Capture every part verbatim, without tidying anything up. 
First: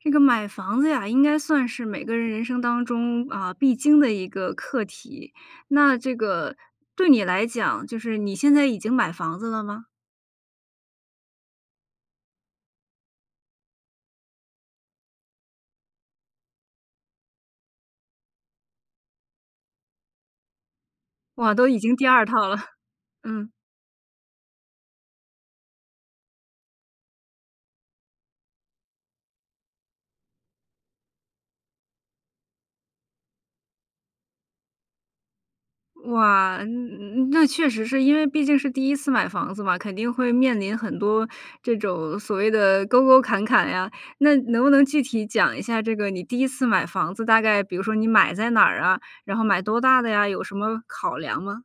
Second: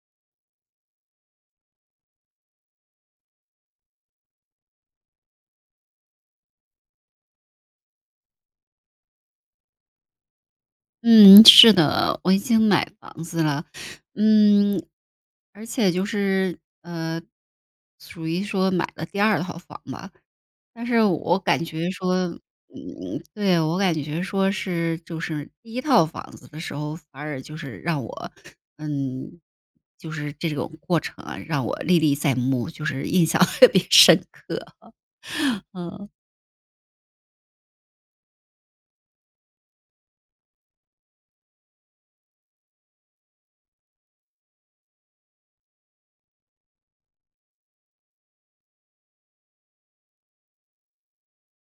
这个买房子呀，应该算是每个人人生当中啊，必经的一个课题，那这个对你来讲，就是你现在已经买房子了吗？嗯，是的，我已经买房子了。嗯，而且就是，呃，属于说买了第二套房吧。但是我哇，感都已觉经第说，二套了。嗯，嗯。对，我感觉说是，就是第一套房子的时候，反耳就是让我，嗯，就是这种过程啊，让我历历在目，就是印象特别深刻，嗯。哇，嗯嗯，那确实是因为毕竟是第一次买房子嘛，肯定会面临很多这种所谓的沟沟坎坎呀。那能不能具体讲一下这个你第一次买房子，大概比如说你买在哪儿啊？然后买多大的呀？有什么考量吗？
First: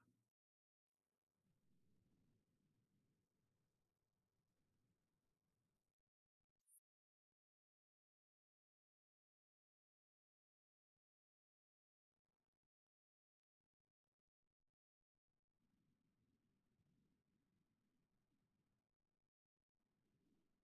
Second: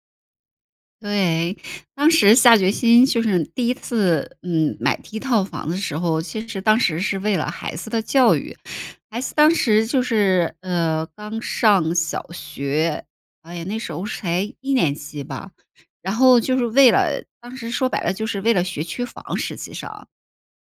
对。当时下决心就是第一次，嗯，买第一套房的时候，其实当时是为了孩子的教育。孩子当时就是，呃，刚上小学，哎呀，那时候是才一年级吧，然后就是为了当时说白了就是为了学区房实际上。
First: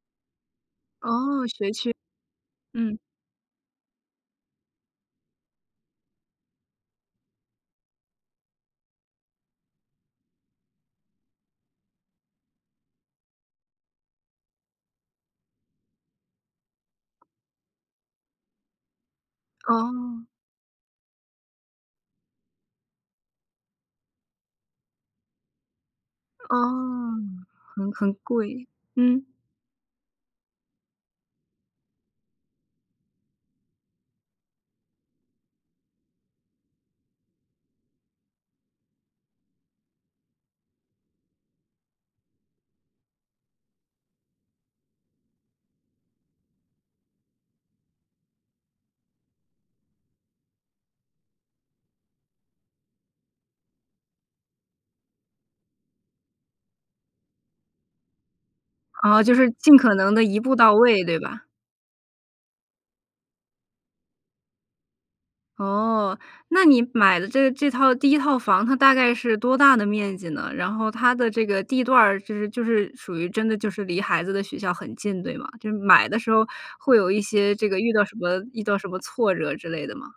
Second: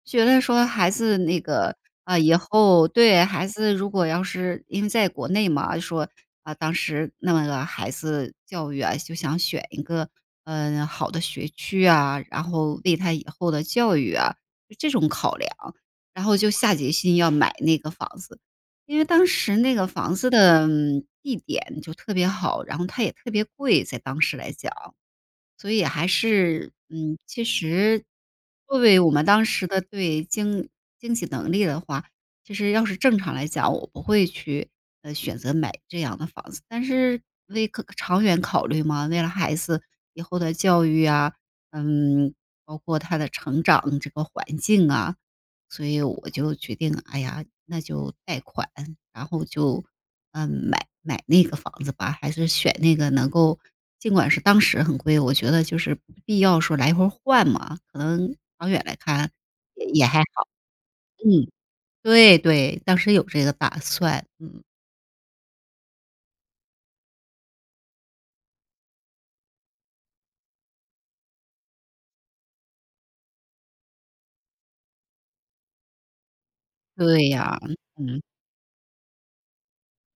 觉得说孩子那哦，学个，区。啊，以后，嗯。对孩子如果要是因为在国内嘛，啊，就说，啊，当时弄个孩子教育啊，就想选一个，嗯，好的学区呀，然后为他以后的教育啊是这种考量，然后就下决心要买那个房子。因为当时那个房哦。子的，嗯，地点就特别好，然后它也特别贵-在当时来讲。所以还是，哦，嗯，其很实很贵，作为我们嗯。当时的，对经经济能力的话，其实要是正常来讲，我不会去，呃，选择买这样的房子。但是为考长远考虑嘛，为了孩子以后的教育呀，嗯，包括他的成长这个环境啊，所以我就决定，哎呀，那就贷款，然后就，嗯，买买那个房子吧，还是选那个能够，尽管是当时很贵，我觉得就是必要时候来回换嘛，可能长远来啊，看就是尽也可也能还地一好。步到位，对吧？嗯，对，对，当时有这个打算，嗯。哦，那你买的这这套第一套房，它大概是多大的面积呢？然后它的这个地段儿就是就是属于真的就是离孩子的学校很近，对吗？就是买的时候会有一对些呀，这个遇到什嗯。么遇到什么挫折之类的吗？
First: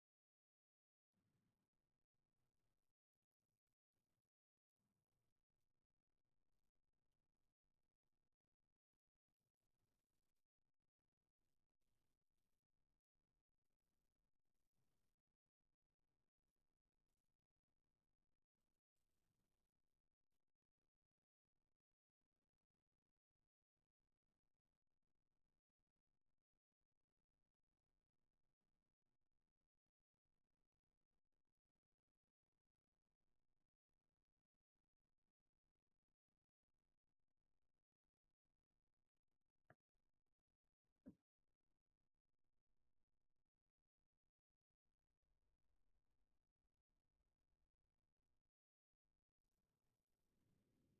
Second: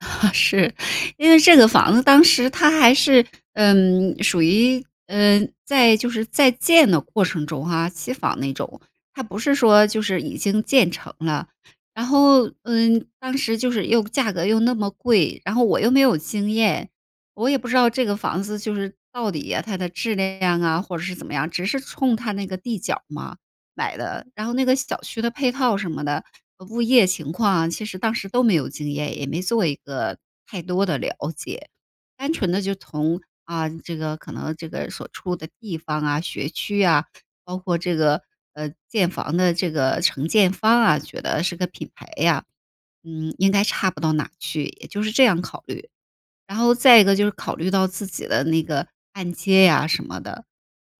是。因为这个房子当时它还是，嗯，属于嗯，在就是在建的过程中啊，期房那种。它不是说就是已经建成了。然后，嗯，当时就是又价格又那么贵，然后我又没有经验，我也不知道这个房子就是到底呀它的质量啊，或者是怎么样，只是冲它那个地角儿嘛买的。然后那个小区的配套什么的，呃物业情况啊，其实当时都没有经验，也没做一个太多的了解。单纯地就从啊，这个可能这个所处的地方啊，学区呀，包括这个，呃，建房的这个承建方啊，觉得是个品牌呀，嗯应该差不到哪去，也就是这样考虑。然后再一个就是考虑到自己的那个按揭呀什么的。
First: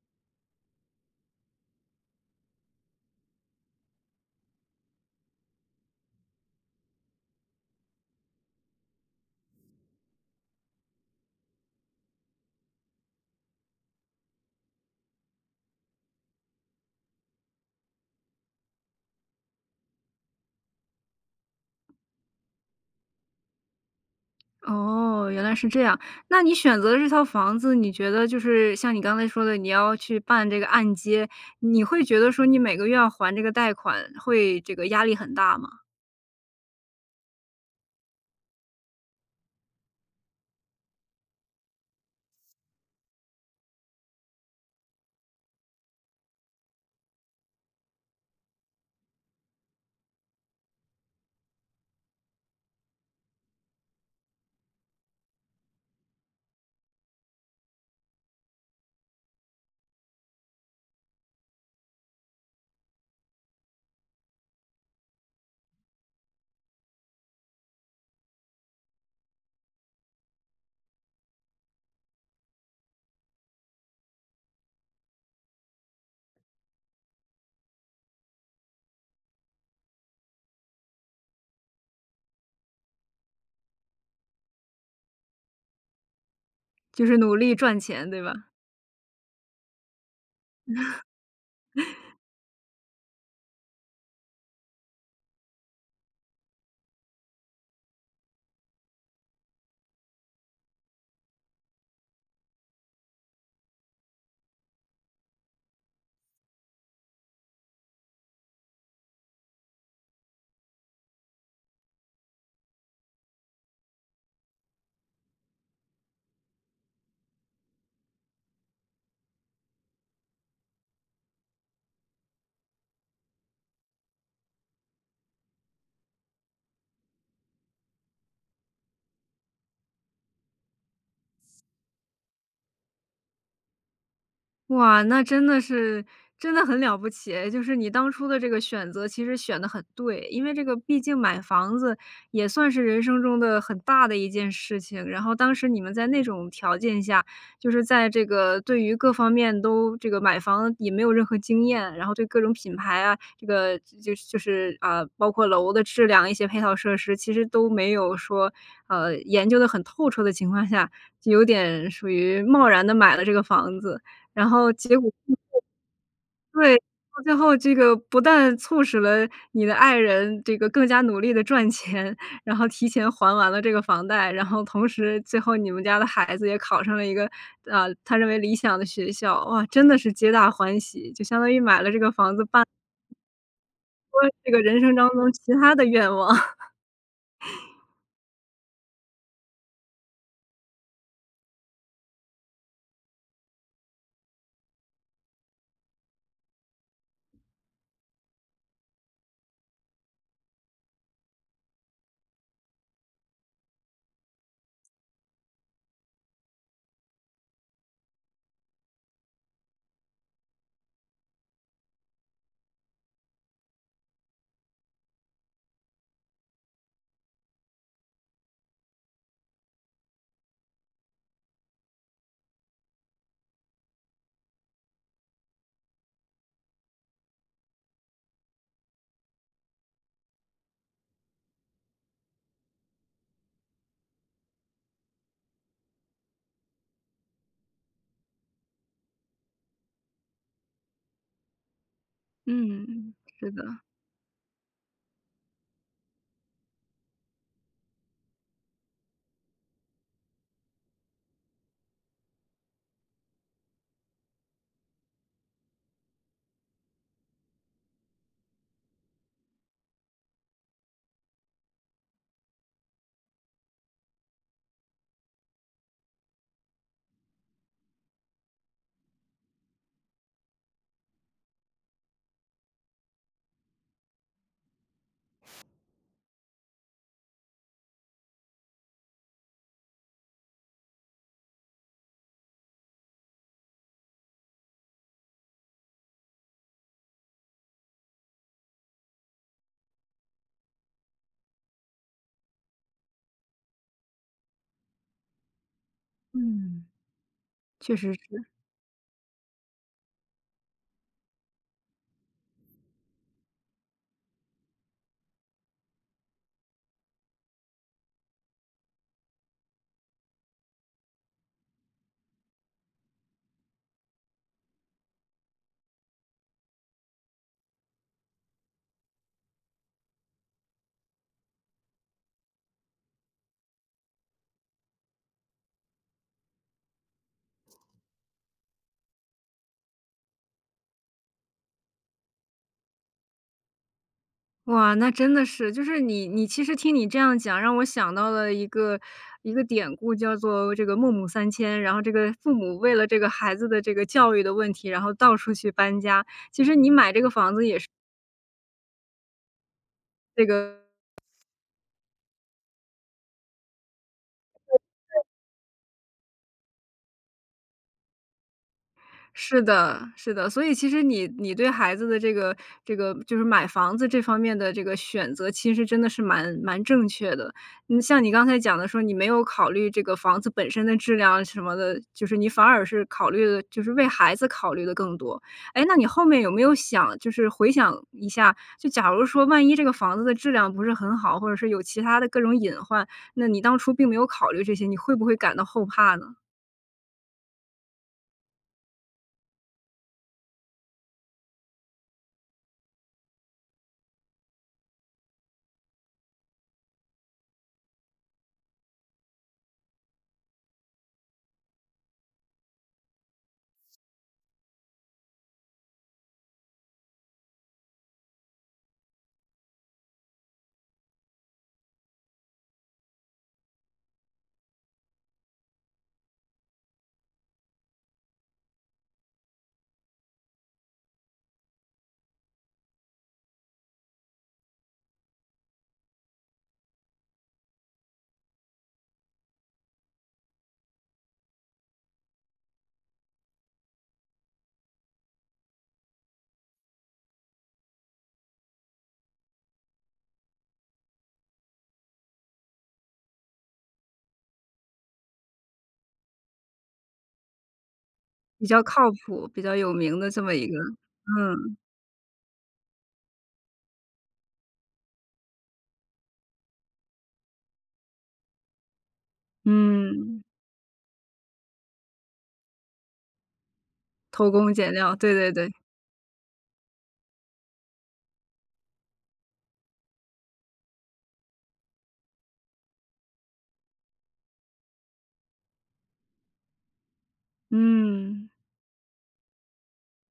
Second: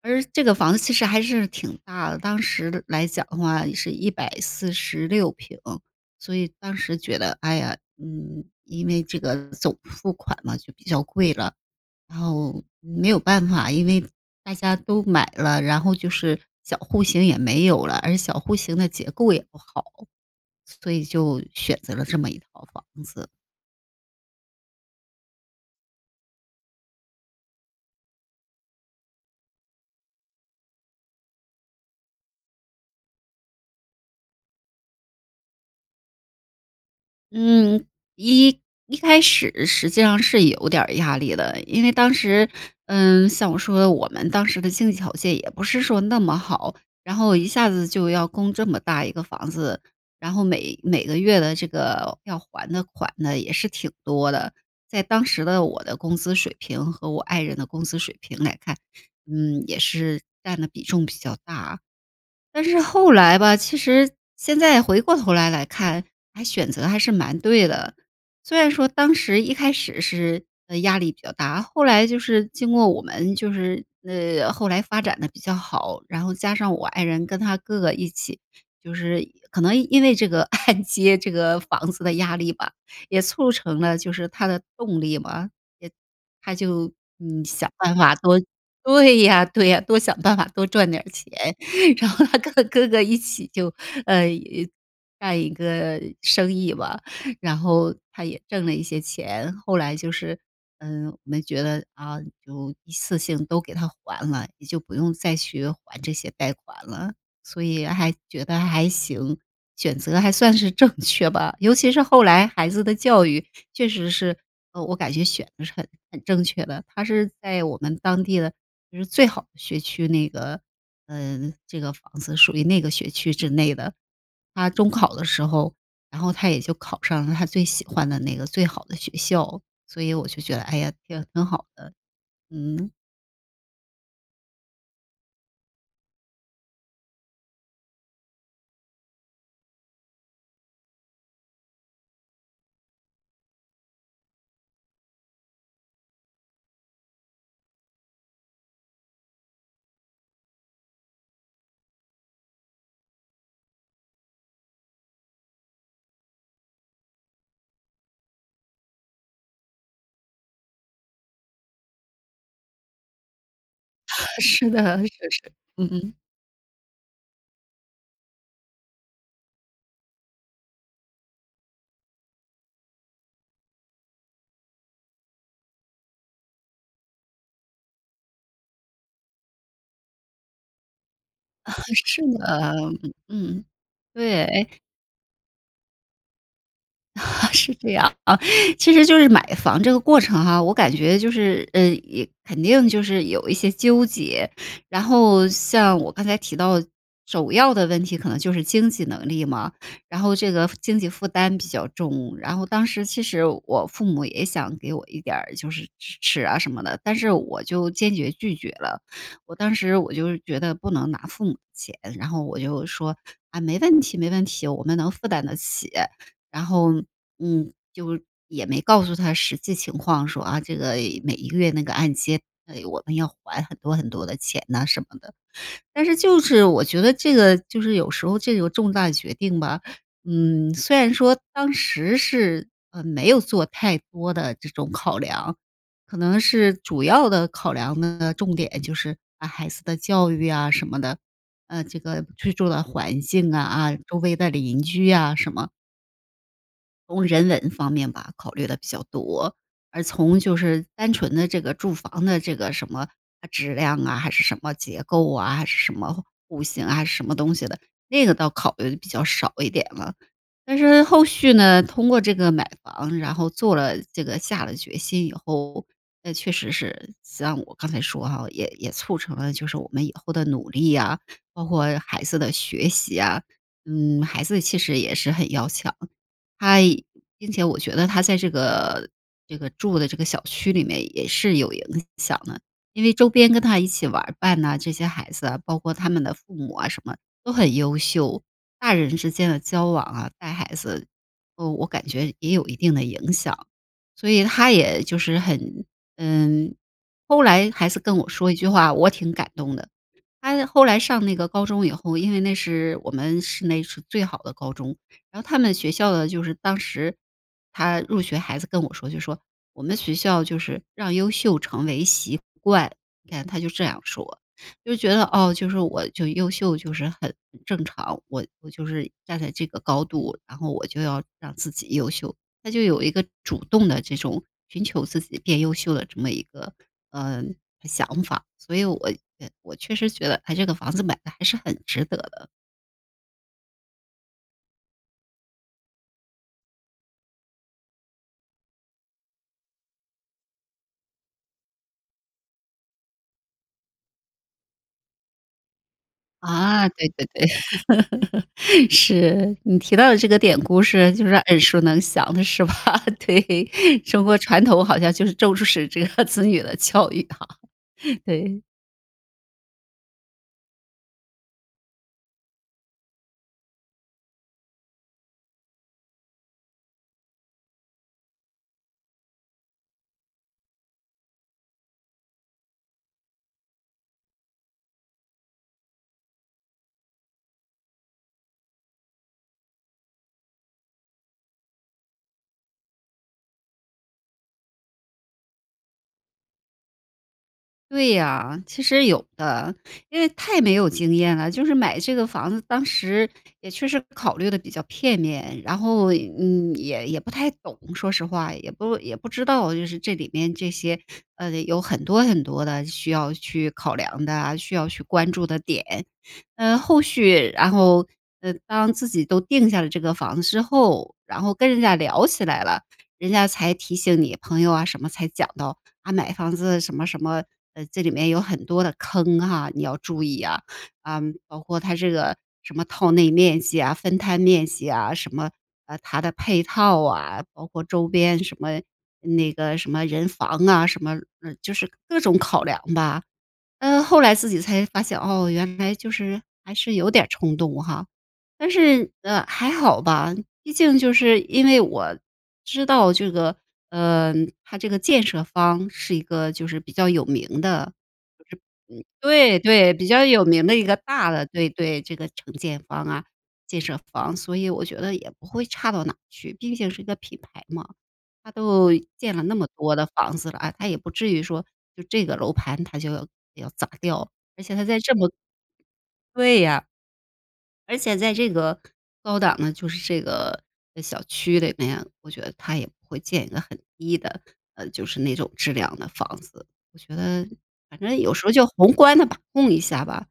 而这个房子其实还是挺大的，当时来讲的话也是一百四十六平。所以当时觉得，哎呀，嗯，因为这个总付款嘛，就比较贵了。然后没有办法，因为大家都买了，然后就是小户型也没有了，而小户型的结构也不好，所以就选择了这么一套房子。哦，原来是这样，那你选择这套房子，你觉得就是像你刚才说的你要去办这个按揭，你会觉得说你每个月要还这个贷款会这个压力很大吗？嗯，一一开始实际上是有点儿压力的，因为当时嗯，像我说的，我们当时的经济条件也不是说那么好，然后一下子就要供这么大一个房子，然后每每个月的这个要还的款呢，也是挺多的。在当时的我的工资水平和我爱人的工资水平来看，嗯，也是占的比重比较大。但是后来吧，其实现在回过头来来看，还选择还是蛮对的。虽然说当时一开始是，呃，压力比较大，后来就是经过我们就是呃后来发展得比较好，然后加上我爱人跟他哥哥一起。就是可能因为这个按揭这个房子的压力吧，也促成了就是他的动力嘛，也他就就是努嗯，力想赚办钱，法对多吧？对呀，对呀，多想办法多赚点儿钱，然 后他跟哥哥一起就呃一，干一个生意吧，然后他也挣了一些钱。后来就是嗯我们觉得啊，就一次性都给它还了，你就不用再去还这些贷款了，所以还觉得还行，选择还算是正确吧。尤其是后来孩子的教育确实是，呃，我感觉选得是很很正确的，它是在我们当地的就是最好的学区，那个，呃，这个房子属于那个学区之内的。他中考的时候，然后他也就考上了他最喜欢的那个最好的学校，所以我就觉得，哎呀，挺挺好的，嗯。哇，那真的是真的很了不起哎，就是你当初的这个选择其实选得很对。因为这个毕竟买房子也算是人生中的很大的一件事情，然后当时你们在那种条件下，就是在这个对于各方面都这个买房也没有任何经验，然后对各种品牌啊，这个就是就是，啊，包括楼的质量，一些配套设施其实都没有说，啊，研究得很透彻的情况下，就有点属于贸然地买了这个房子，然是后结的，是果 [unintelligible] 是，嗯嗯。对，到最后这个不但促使了你的爱人这个更加努力地赚钱，然后提前还完了这个房贷，然后同时最后你们家的孩子也考上了一个，呃，他认为理想的学校。哇，真的是皆大欢喜，就相当于买了这 个是房的，子办嗯，说对，这个诶人生当中其它的愿望。是 这样啊。其实就是买房这个过程哈，我感觉就是呃，呃，肯定就是有一些纠结。然后像我刚才提到首要的问题，可能就是经济能力嘛。然后这个经济负担比较重，然后当时其实我父母也想给我一点儿，就是支持啊什么的，但是我就坚决拒绝了。我当时我就是觉得不能拿父母的钱，然后我就说：“啊，没问题，没问题，我们能负担得起。”然后，嗯，就也没告诉他实际情况说，啊，这个每一个月那个按揭，唉，我们要还很多很多的钱呐，什么的。但是就是我觉得这个就是有时候这个重大决定吧，嗯，虽然说当时是，呃，没有做太多的这种考量，可能是主要的考量呢，重点就是把孩子的教育啊什么的，呃，这个居住嗯的嗯，环是境的。啊，周围的邻居啊什么从人文方面吧，考虑得比较多，而从就是单纯的这个住房的这个什么啊质量啊、还是什么结构啊、还是什么户型啊什么东西的，那个倒考虑得比较少一点了。但是后续呢，通过这个买房，然后做了这个下了决心以后，那确实是像我刚才说哈，也也促成了就是我们以后的努力啊，包括孩子的学习啊。嗯，孩子其实也是很要强，他并且我觉得他在这个这个住的这个小区里面也是有影响的，因为周边跟他一起玩儿伴啊，这些孩子啊，包括他们的父母啊什么，都很优秀。大人之间的交往啊，带孩子，呃我感觉也有一定的影响。所以他也就是很嗯，嗯。后来孩确子实跟我是。说一句话，我挺感动的。他后来上那个高中以后，因为那是我们市内是最好的高中，然后他们学校呢，就是当时他入学孩子跟我说就说：“我们学校就是让优秀成为习惯。”你看，他就这样说，就是觉得哦，就是我就优秀就是很正常，我我就是站在这个高度，然后我就要让自己优秀。他就有一个主动地这种寻求自己变优秀的这么一个，呃，想法，所以我呃我确实觉得它这个房子买的还是很值得的。哇，那真的是。就是你你其实听你这样讲，让我想到了一个一个典故，叫做这个《孟母三迁》。然后这个父母为了这个孩子的这个教育的问题，然后到处去搬家，其实啊，你对买这对个对，房子也是。是。你提到的这个这典个故，是就是耳熟能详的是吧？对，中国传统好像 [unintelligible] 就是重视这个子女的教育哈，对。是的是的。所以其实你你对孩子的这个这个，就是买房子这方面的这个选择其实真的是蛮蛮正确的。嗯像你刚才讲的说，你没有考虑这个房子本身的质量什么的，就是你反耳是考虑的就是为孩子考虑得更多。诶那你后面有没有想就是回想一下，就假如说万一这个房子的质量不是很好，或者说有其它的各种隐患，那你当初并没有考虑这些，你会不会感到后怕呢？对呀，其实有的，因为太没有经验了。就是买这个房子当时也确实考虑得比较片面，然后嗯也也不太懂说实话，也不也不知道，就是这里面这些呃有很多很多的需要去考量的啊，需要去关注的点。嗯后续然后呃当自己都定下了这个房子之后，然后跟人家聊起来了，人家才提醒你，朋友啊什么才讲到，啊买房子什么什么，呃这里面有很多的坑哈，你要注意啊，啊包括它这个什么套内面积啊、分摊面积啊，什么啊它的配套啊，包括周边什么那个什么人防啊，什么呃就是各种考量吧。呃后来自己才发现哦，原来就是还是有点儿冲动哈，但是呃还好吧，毕竟就是因为我知道，这个嗯它这个建设方，是一个就是比较有名的，比较就是嗯靠谱、对比较对，有比名较的这有么名一的个一个大的对嗯。对，这个承建方啊，建设方，所以我觉得也不会差到哪去，毕竟是一个品牌嘛。它都建了那么多的房嗯。子了，啊它也不至于说就这个楼盘它就要要砸掉，偷而工且它减在料，这么对对对。对呀。而且在这个高档的就是这个小区里面，我觉得它也不会建一个很低的呃就是那种质量的房子。我觉得反正有时嗯。候就宏观地把控一下吧，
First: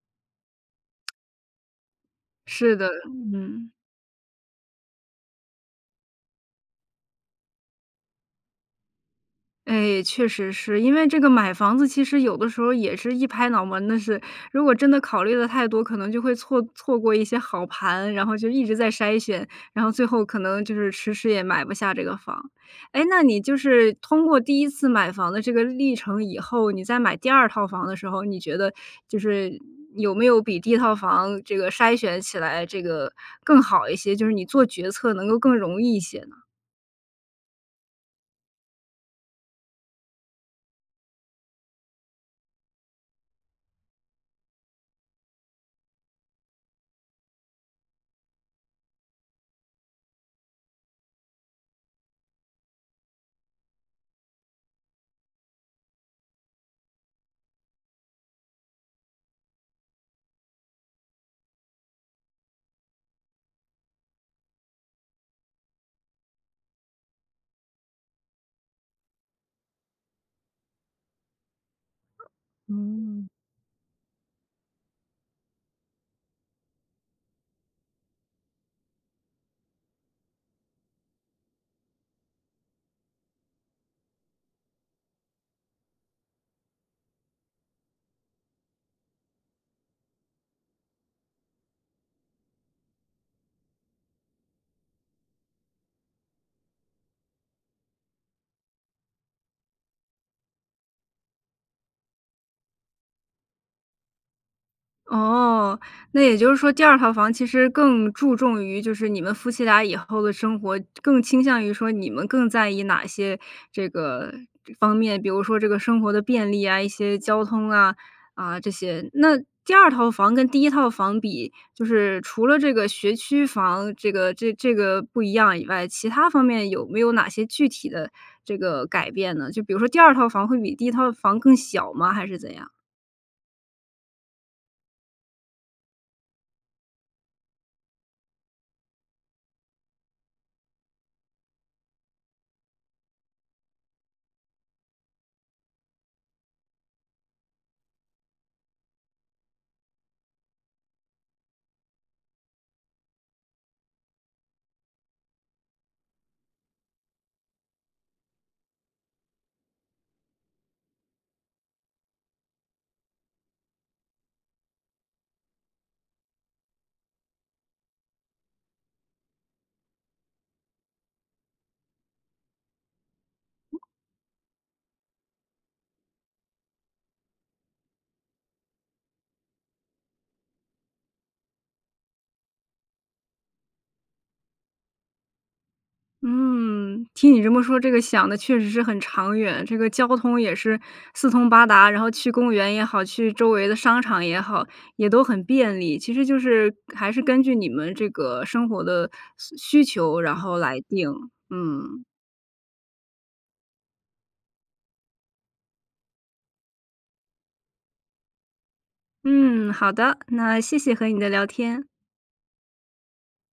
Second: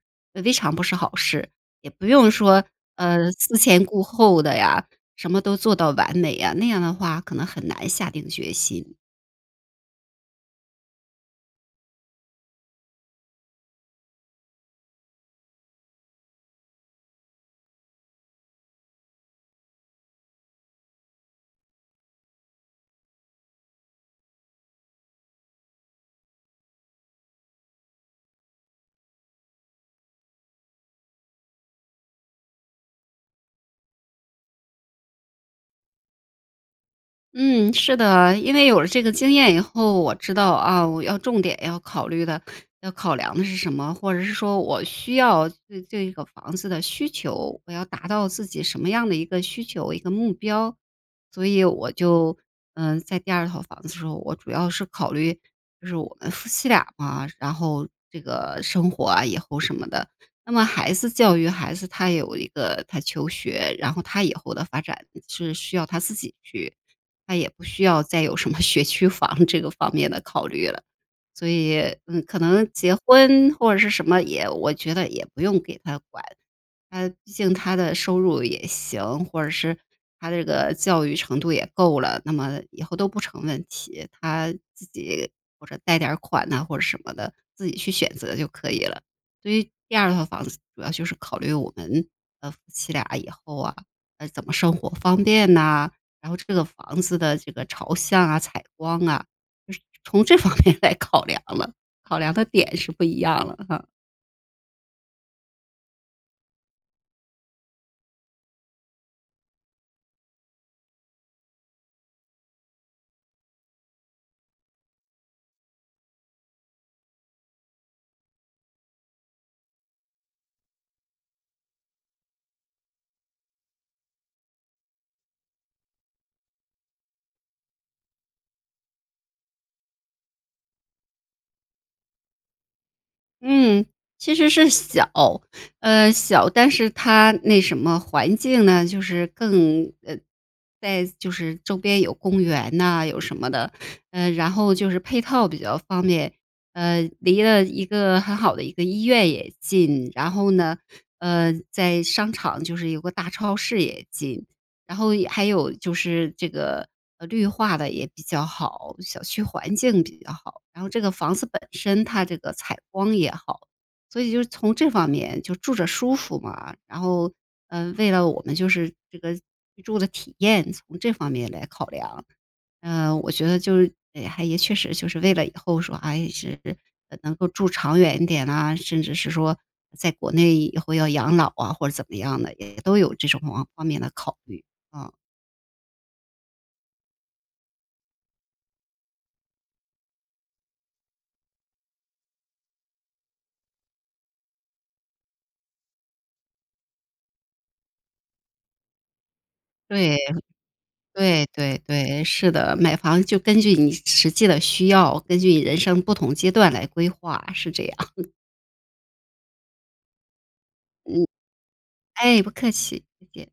未尝不是好事，也不用说是的，呃思嗯。前顾后的呀，什么都做到完美呀，那样的话可能很难下定决心。哎，确实是。因为这个买房子其实有的时候也是一拍脑门的事。如果真的考虑得太多，可能就会错错过一些好盘，然后就一直在筛选，然后最后可能就是迟迟也买不下这个房。诶，那你就是通过第一次买房的这个历程以后，你再买第二套房的时候，你觉得就是，有没有比第一套房这个筛选起来这个更好一些，就是你做决策能够更容易一些呢？嗯，是的。因为有了这个经验以后，我知道啊，我要重点要考虑的要考量的是什么。或者是说我需要对这个房子的需求，我要达到自己什么样的一个需求，一个目标。所以我就，嗯，在第二套房子的时候，我主要是考虑就是我们夫妻俩嘛，然后这个生活啊以后什么的。那么孩子教育孩子，他有一个他求学，然后他以后的发展是需要他自己去，他也不需要再有什么学区房这个方面的考虑了。所以嗯可能结嗯。婚或者是什么，也我觉得也不用给他管。他毕竟他的收入也行，或者是他这个教育程度也够了，那么以后都不成问题。他自己或者贷点儿款呐或者什么的，自己去选择就可以了。所以第二套房子主要就是考虑我们，呃，夫妻俩以后啊，啊怎么生活方便呐，然后这个房子的这个朝向啊、采光啊，就是从这方面来考量了，考量的点是不一样了啊。哦，那也就是说第二套房其实更注重于就是你们夫妻俩以后的生活，更倾向于说你们更在意哪些这个方面？比如说这个生活的便利啊，一些交通啊，啊这些。那第二套房跟第一套房比，就是除了这个学区房这个这这个不一样以外，其他方面有没有哪些具体的这个改变呢？就比如说第二套房会比第一套房更小吗？还是怎样？嗯。其实是小，呃，小，但是它那什么环境呢，就是更呃，在就是周边有公园呐有什么的。呃然后就是配套比较方便，呃离了一个很好的一个医院也近。然后呢，呃，在商场就是有个大超市也近，然后也还有就是这个，绿化得也比较好，小区环境比较好，然后这个房子本身它这个采光也好，所以就是从这方面就住着舒服嘛。然后呃为了我们就是这个居住的体验，从这方面来考量。呃，我觉得就是还也确实就是为了以后说还是能够住长远一点啊，甚至是说在国内以后要养老啊，或者怎么样的，也都有这种方面的考虑，嗯。嗯，听你这么说，这个想得确实是很长远。这个交通也是四通八达，然后去公园也好，去周围的商场也好，也都很便利。其实就是还是根据你们这个生活的需需对。求，然后来定，对，对，嗯。对，是的。买房就根据你实际的需要，根据你人生不同阶段来规划，是这样。嗯，好的。那谢谢和你嗯。的聊天。哎，不客气，再见。